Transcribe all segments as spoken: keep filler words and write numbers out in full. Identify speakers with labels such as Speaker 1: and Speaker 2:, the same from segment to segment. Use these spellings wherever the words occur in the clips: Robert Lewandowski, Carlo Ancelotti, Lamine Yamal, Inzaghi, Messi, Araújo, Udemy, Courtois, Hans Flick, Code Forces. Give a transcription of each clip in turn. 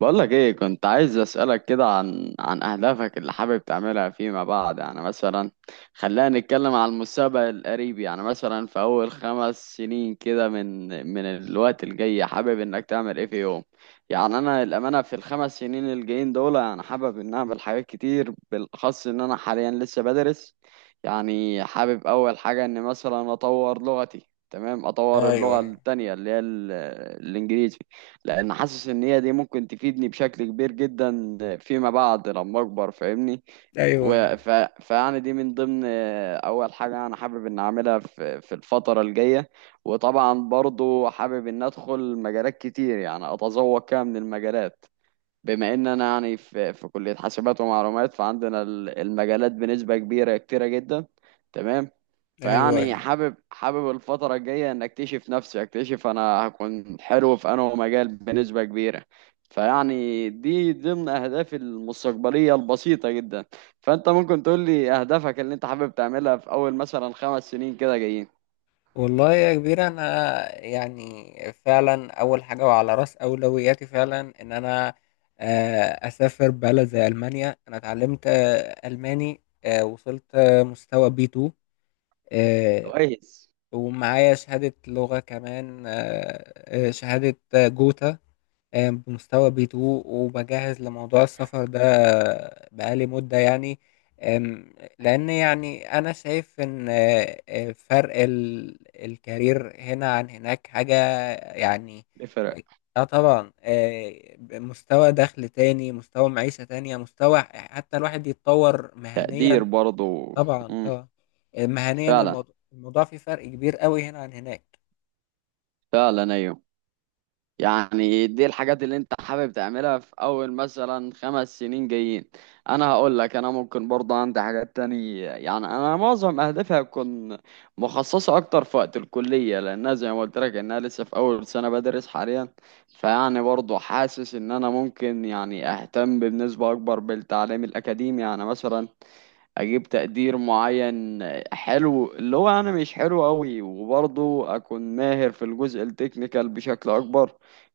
Speaker 1: بقولك ايه، كنت عايز اسألك كده عن عن اهدافك اللي حابب تعملها فيما بعد. يعني مثلا خلينا نتكلم على المستقبل القريب. يعني مثلا في اول خمس سنين كده من من الوقت الجاي، حابب انك تعمل ايه في يوم؟ يعني انا الامانة في الخمس سنين الجايين دول، انا حابب ان اعمل حاجات كتير، بالاخص ان انا حاليا لسه بدرس. يعني حابب اول حاجة ان مثلا اطور لغتي، تمام، اطور
Speaker 2: ايوه،
Speaker 1: اللغة
Speaker 2: ايوه،
Speaker 1: التانية اللي هي ال- الانجليزي، لان حاسس ان هي دي ممكن تفيدني بشكل كبير جدا فيما بعد لما اكبر، فاهمني؟
Speaker 2: ايوه، ايوه،
Speaker 1: و- ف... فيعني دي من ضمن آه، اول حاجه انا حابب ان اعملها في في الفتره الجايه. وطبعا برضو حابب ان ادخل مجالات كتير، يعني اتذوق كده من المجالات. بما ان انا يعني في في كلية حاسبات ومعلومات، فعندنا ال- المجالات بنسبة كبيرة، كتيرة جدا، تمام.
Speaker 2: ايوه،
Speaker 1: فيعني
Speaker 2: ايوه.
Speaker 1: حابب حابب الفترة الجاية ان اكتشف نفسي، اكتشف انا هكون حلو في انه مجال بنسبة كبيرة. فيعني دي ضمن اهدافي المستقبلية البسيطة جدا. فانت ممكن تقول لي اهدافك اللي انت حابب تعملها في اول مثلا خمس سنين كده جايين؟
Speaker 2: والله يا كبير، انا يعني فعلا اول حاجه وعلى راس اولوياتي فعلا ان انا آه، اسافر بلد زي المانيا. انا اتعلمت آه، الماني، آه، وصلت آه، مستوى بي تو،
Speaker 1: كويس.
Speaker 2: ومعايا شهاده لغه كمان، آه، آه، شهاده آه، جوتا، آه، بمستوى بي تو. وبجهز لموضوع السفر ده بقالي مدة يعني. آم، لأن يعني أنا شايف إن آه، آه، فرق ال- الكارير هنا عن هناك حاجة يعني.
Speaker 1: يفرق.
Speaker 2: اه طبعا، آه، مستوى دخل تاني، مستوى معيشة تانية، مستوى حتى الواحد يتطور
Speaker 1: تقدير
Speaker 2: مهنيا.
Speaker 1: برضو.
Speaker 2: طبعا،
Speaker 1: مم.
Speaker 2: طبعا. آه، مهنيا،
Speaker 1: فعلا.
Speaker 2: الموضوع الموضوع فيه فرق كبير قوي هنا عن هناك.
Speaker 1: فعلا، ايوه. يعني دي الحاجات اللي انت حابب تعملها في اول مثلا خمس سنين جايين. انا هقول لك انا ممكن برضه عندي حاجات تانية. يعني انا معظم اهدافي هتكون مخصصة اكتر في وقت الكلية، لانها زي ما قلت لك انها لسه في اول سنة بدرس حاليا. فيعني برضه حاسس ان انا ممكن يعني اهتم بنسبة اكبر بالتعليم الاكاديمي، يعني مثلا اجيب تقدير معين حلو، اللي هو انا مش حلو قوي، وبرضه اكون ماهر في الجزء التكنيكال بشكل اكبر،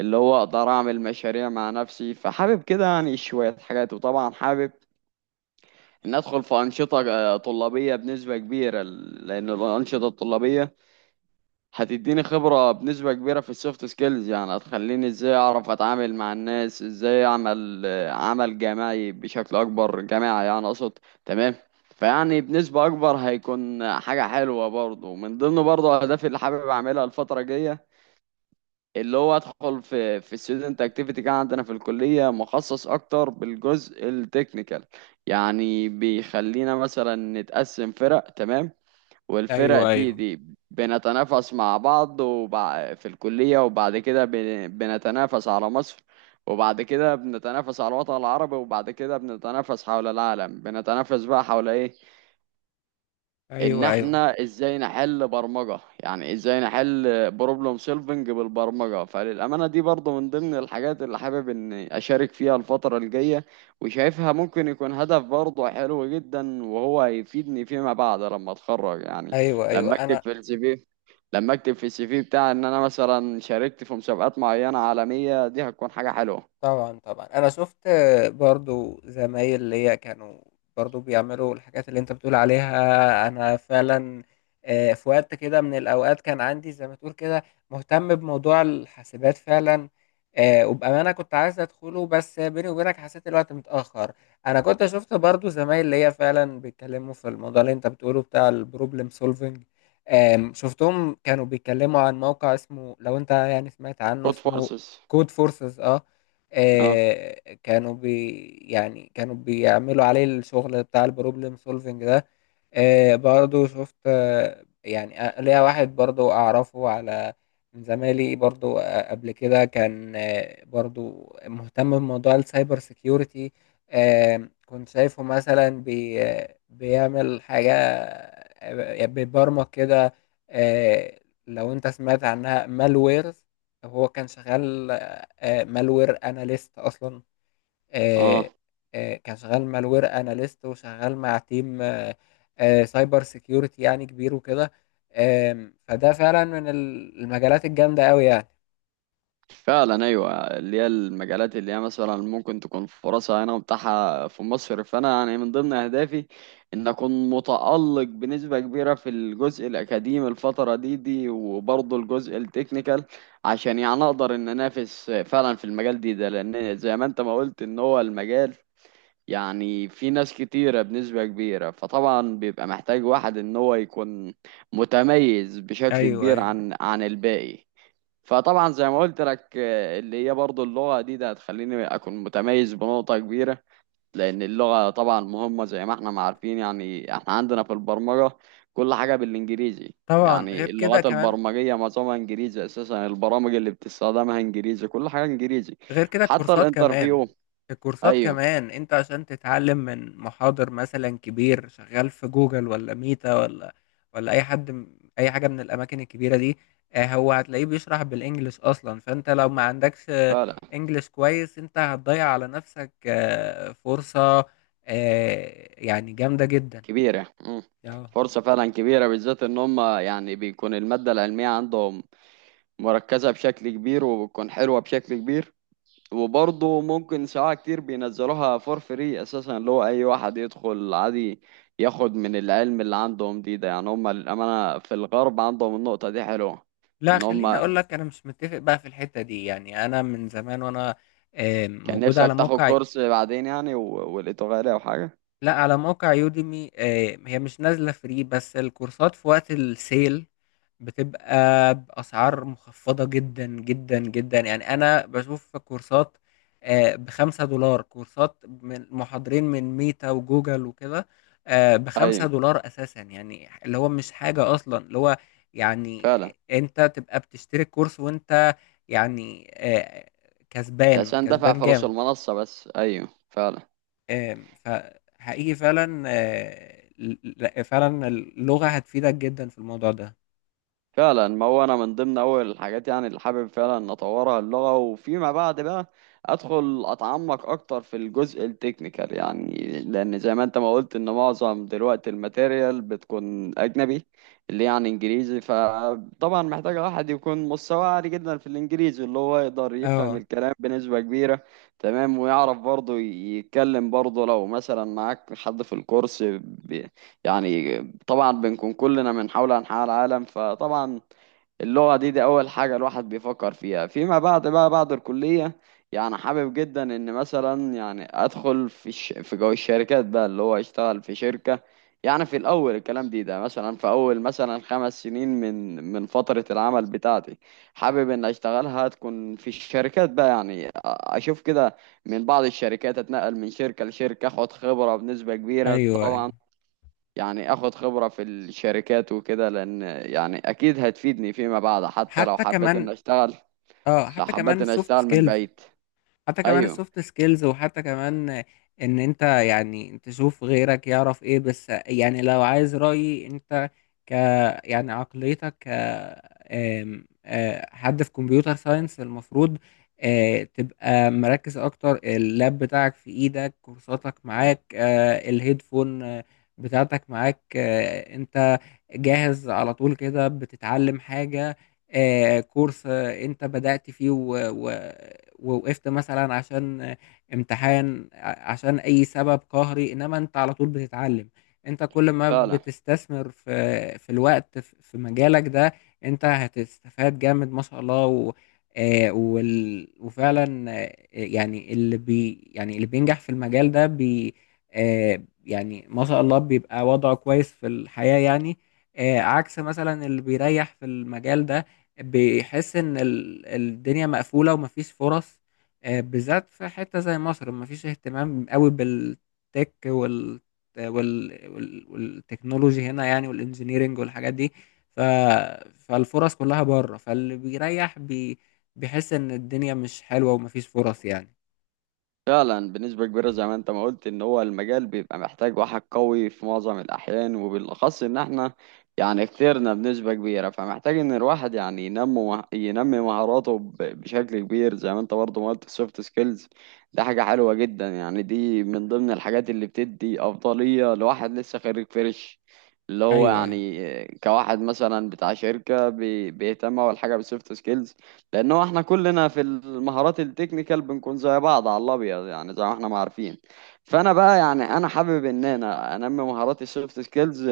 Speaker 1: اللي هو اقدر اعمل مشاريع مع نفسي. فحابب كده يعني شوية حاجات. وطبعا حابب ان ادخل في انشطة آه، طلابية بنسبة كبيرة، لان الانشطة الطلابية هتديني خبرة بنسبة كبيرة في السوفت سكيلز، يعني هتخليني ازاي اعرف اتعامل مع الناس، ازاي اعمل آه، عمل جماعي بشكل اكبر، جماعي يعني اقصد، تمام. فيعني بنسبة اكبر هيكون حاجة حلوة برضه، من ضمن برضه اهدافي اللي حابب اعملها الفترة الجاية، اللي هو ادخل في في student activity كان عندنا في الكلية، مخصص اكتر بالجزء التكنيكال، يعني بيخلينا مثلا نتقسم فرق، تمام. والفرق
Speaker 2: ايوه،
Speaker 1: دي
Speaker 2: ايوه،
Speaker 1: دي بنتنافس مع بعض وبع... في الكلية، وبعد كده بن... بنتنافس على مصر، وبعد كده بنتنافس على الوطن العربي، وبعد كده بنتنافس حول العالم، بنتنافس بقى حول ايه؟ ان
Speaker 2: ايوه، ايوه،
Speaker 1: احنا ازاي نحل برمجة، يعني ازاي نحل بروبلم سولفنج بالبرمجة. فللأمانة دي برضو من ضمن الحاجات اللي حابب اني اشارك فيها الفترة الجاية، وشايفها ممكن يكون هدف برضو حلو جدا، وهو هيفيدني فيما بعد لما اتخرج يعني،
Speaker 2: ايوه، ايوه،
Speaker 1: لما اكتب
Speaker 2: انا
Speaker 1: في السي في لما اكتب في السي في بتاعي ان انا مثلا شاركت في مسابقات معينة عالمية، دي هتكون حاجة حلوة.
Speaker 2: طبعًا، طبعًا. أنا شُفت برضه زمايل ليّا كانوا برضه بيعملوا الحاجات اللي أنت بتقول عليها، أنا فعلًا. آآ في وقت كده من الأوقات كان عندي زي ما تقول كده مهتم بموضوع الحاسبات فعلًا. آآ وبأمانة كنت عايز أدخله، بس بيني وبينك حسّيت الوقت متأخّر. أنا كنت شُفت برضه زمايل ليّا فعلًا بيتكلّموا في الموضوع اللي أنت بتقوله بتاع الproblem solving. آمم شُفتهم كانوا بيتكلّموا عن موقع اسمه، لو أنت يعني سمعت عنه،
Speaker 1: كود
Speaker 2: اسمه
Speaker 1: فورسز.
Speaker 2: Code Forces. آه.
Speaker 1: اه.
Speaker 2: آه، كانوا بي يعني كانوا بيعملوا عليه الشغل بتاع البروبلم سولفنج ده. آه برضو شفت، آه يعني آه، ليا واحد برضو أعرفه، على من زمايلي برضو، آه قبل كده كان آه برضو مهتم بموضوع السايبر سيكيورتي. آه كنت شايفه مثلا بي آه، بيعمل حاجة، آه، بيبرمج كده. آه لو أنت سمعت عنها مالويرز، هو كان شغال آه مالوير أناليست أصلا.
Speaker 1: اه،
Speaker 2: آه، آه، كان شغال مالوير اناليست وشغال مع تيم آه، آه، سايبر سيكيورتي يعني كبير وكده. آم، فده فعلا من ال- المجالات الجامدة قوي يعني.
Speaker 1: فعلا، ايوه. اللي هي المجالات اللي هي مثلا ممكن تكون فرصها هنا متاحه في مصر. فانا يعني من ضمن اهدافي ان اكون متالق بنسبه كبيره في الجزء الاكاديمي الفتره دي دي، وبرضه الجزء التكنيكال، عشان يعني اقدر ان انافس فعلا في المجال دي ده، لان زي ما انت ما قلت ان هو المجال يعني في ناس كتيره بنسبه كبيره، فطبعا بيبقى محتاج واحد ان هو يكون متميز بشكل
Speaker 2: ايوه،
Speaker 1: كبير
Speaker 2: ايوه.
Speaker 1: عن عن الباقي. فطبعا زي ما قلت لك، آه، اللي هي برضو اللغة دي ده هتخليني أكون متميز بنقطة كبيرة، لأن اللغة طبعا مهمة، زي ما احنا ما عارفين. يعني احنا عندنا في البرمجة كل حاجة بالإنجليزي،
Speaker 2: طبعا غير
Speaker 1: يعني
Speaker 2: كده
Speaker 1: اللغات
Speaker 2: كمان،
Speaker 1: البرمجية معظمها إنجليزي أساسا، البرامج اللي بتستخدمها إنجليزي، كل حاجة إنجليزي،
Speaker 2: غير كده
Speaker 1: وحتى
Speaker 2: الكورسات كمان.
Speaker 1: الانترفيو.
Speaker 2: الكورسات
Speaker 1: أيوه.
Speaker 2: كمان انت عشان تتعلم من محاضر مثلا كبير شغال في جوجل ولا ميتا ولا ولا اي حد، م- اي حاجه من الاماكن الكبيره دي، آه، هو هتلاقيه بيشرح بالانجلش اصلا. فانت لو ما عندكش آه،
Speaker 1: فعلا
Speaker 2: انجلش كويس، انت هتضيع على نفسك آه، فرصه آه، يعني جامده جدا.
Speaker 1: كبيرة. مم.
Speaker 2: اه،
Speaker 1: فرصة فعلا كبيرة، بالذات إن هم يعني بيكون المادة العلمية عندهم مركزة بشكل كبير، وبتكون حلوة بشكل كبير. وبرضه ممكن ساعات كتير بينزلوها فور فري اساسا، اللي هو اي واحد يدخل عادي ياخد من العلم اللي عندهم دي ده. يعني هم للامانه في الغرب عندهم النقطه دي حلوه،
Speaker 2: لا
Speaker 1: ان هم
Speaker 2: خليني اقول لك، انا مش متفق بقى في الحته دي. يعني انا من زمان وانا آه،
Speaker 1: كان
Speaker 2: موجود على
Speaker 1: نفسك تاخد
Speaker 2: موقع،
Speaker 1: كورس بعدين يعني، و- ولقيته غالي او حاجه.
Speaker 2: لا، على موقع يوديمي. آه، هي مش نازلة فري، بس الكورسات في وقت السيل بتبقى بأسعار مخفضة جدا جدا جدا. يعني أنا بشوف كورسات آه، بخمسة دولار، كورسات من محاضرين من ميتا وجوجل وكده آه، بخمسة
Speaker 1: ايوه
Speaker 2: دولار أساسا. يعني اللي هو مش حاجة أصلا. اللي هو يعني
Speaker 1: فعلا.
Speaker 2: أنت تبقى بتشتري كورس وأنت يعني آه،
Speaker 1: انت
Speaker 2: كسبان
Speaker 1: عشان دافع
Speaker 2: كسبان
Speaker 1: فلوس
Speaker 2: جامد.
Speaker 1: المنصه بس، ايوه فعلا.
Speaker 2: آم، فحقيقي فعلًا، آآ، ل لأ فعلًا اللغة هتفيدك جدًا في الموضوع ده.
Speaker 1: فعلا، ما هو انا من ضمن اول الحاجات يعني اللي حابب فعلا ان اطورها اللغه، وفيما بعد بقى ادخل اتعمق اكتر في الجزء التكنيكال، يعني لان زي ما انت ما قلت ان معظم دلوقتي الماتيريال بتكون اجنبي، اللي يعني انجليزي. فطبعا محتاج واحد يكون مستوى عالي جدا في الانجليزي، اللي هو يقدر يفهم
Speaker 2: آه،
Speaker 1: الكلام بنسبه كبيره، تمام. ويعرف برضه يتكلم برضه، لو مثلا معاك حد في الكورس يعني، طبعا بنكون كلنا من حول أنحاء العالم، فطبعا اللغة دي دي أول حاجة الواحد بيفكر فيها. فيما بعد بقى بعد الكلية يعني، حابب جدا إن مثلا يعني أدخل في ش... في جو الشركات بقى، اللي هو أشتغل في شركة. يعني في الأول الكلام دي ده، مثلا في أول مثلا خمس سنين من من فترة العمل بتاعتي، حابب إن أشتغلها تكون في الشركات بقى، يعني أ- أشوف كده من بعض الشركات، أتنقل من شركة لشركة، أخد خبرة بنسبة كبيرة
Speaker 2: أيوه، أيوه.
Speaker 1: طبعا. يعني اخد خبرة في الشركات وكده، لان يعني اكيد هتفيدني فيما بعد حتى لو
Speaker 2: حتى
Speaker 1: حبيت ان
Speaker 2: كمان،
Speaker 1: اشتغل،
Speaker 2: آه،
Speaker 1: لو
Speaker 2: حتى
Speaker 1: حبيت
Speaker 2: كمان
Speaker 1: ان
Speaker 2: الsoft
Speaker 1: اشتغل من
Speaker 2: skills.
Speaker 1: بعيد.
Speaker 2: حتى كمان
Speaker 1: ايوه.
Speaker 2: السوفت سكيلز، وحتى كمان ان انت يعني تشوف غيرك يعرف ايه. بس يعني لو عايز رأيي، انت ك يعني عقليتك ك آم، آه، حد في كمبيوتر ساينس المفروض آه، تبقى مركز اكتر. اللاب بتاعك في ايدك، كورساتك معاك، آه، الهيدفون آه، بتاعتك معاك. آه، انت جاهز على طول كده بتتعلم حاجة، آه، كورس آه، انت بدأت فيه و- و- ووقفت مثلا عشان آه، امتحان، ع- عشان اي سبب قهري. انما انت على طول بتتعلم. انت كل ما
Speaker 1: فعلا.
Speaker 2: بتستثمر في في الوقت في في مجالك ده، انت هتستفاد جامد ما شاء الله. و آه، وال- وفعلا آه، يعني اللي بي يعني اللي بينجح في المجال ده بي آه، يعني ما شاء الله بيبقى وضعه كويس في الحياة يعني. آه، عكس مثلا اللي بيريح في المجال ده بيحس ان ال- الدنيا مقفولة ومفيش فرص. آه، بالذات في حتة زي مصر مفيش اهتمام قوي بالتك وال وال وال- والتكنولوجي هنا يعني، والانجينيرينج والحاجات دي. ف... فالفرص كلها بره. فاللي بيريح بي... بيحس ان الدنيا مش حلوة ومفيش فرص يعني.
Speaker 1: فعلا، بنسبة كبيرة زي ما انت ما قلت ان هو المجال بيبقى محتاج واحد قوي في معظم الاحيان، وبالاخص ان احنا يعني كترنا بنسبة كبيرة. فمحتاج ان الواحد يعني ينمو ينمي مهاراته ب- بشكل كبير، زي ما انت برضه ما قلت السوفت سكيلز، ده حاجة حلوة جدا. يعني دي من ضمن الحاجات اللي بتدي افضلية لواحد لسه خريج فريش، اللي هو
Speaker 2: ايوه، ايوه.
Speaker 1: يعني كواحد مثلا بتاع شركة بي- بيهتم اول حاجة بالسوفت سكيلز، لان هو احنا كلنا في المهارات التكنيكال بنكون زي بعض على الابيض، يعني زي ما احنا ما عارفين. فانا بقى يعني انا حابب ان انا انمي مهاراتي السوفت سكيلز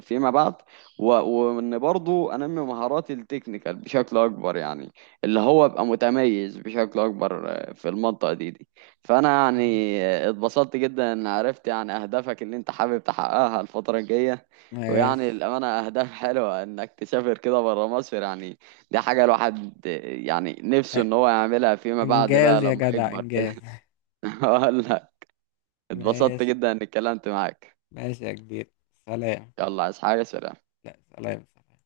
Speaker 1: فيما بعد، و- وان برضو انمي مهاراتي التكنيكال بشكل اكبر يعني، اللي هو ابقى متميز بشكل اكبر آه، في المنطقه دي دي. فانا يعني
Speaker 2: ماشي،
Speaker 1: آه، اتبسطت جدا ان عرفت يعني اهدافك اللي انت حابب تحققها الفتره الجايه.
Speaker 2: ماشي.
Speaker 1: ويعني الامانه اهداف حلوه انك تسافر كده بره مصر يعني، دي حاجة الواحد يعني نفسه ان هو يعملها فيما بعد بقى
Speaker 2: انجاز يا
Speaker 1: لما
Speaker 2: جدع،
Speaker 1: يكبر كده.
Speaker 2: انجاز.
Speaker 1: اقول لك، اتبسطت
Speaker 2: ماشي،
Speaker 1: جدا اني اتكلمت معاك.
Speaker 2: ماشي يا كبير. سلام.
Speaker 1: يلا، عايز حاجة؟ سلام.
Speaker 2: لا، سلام، سلام.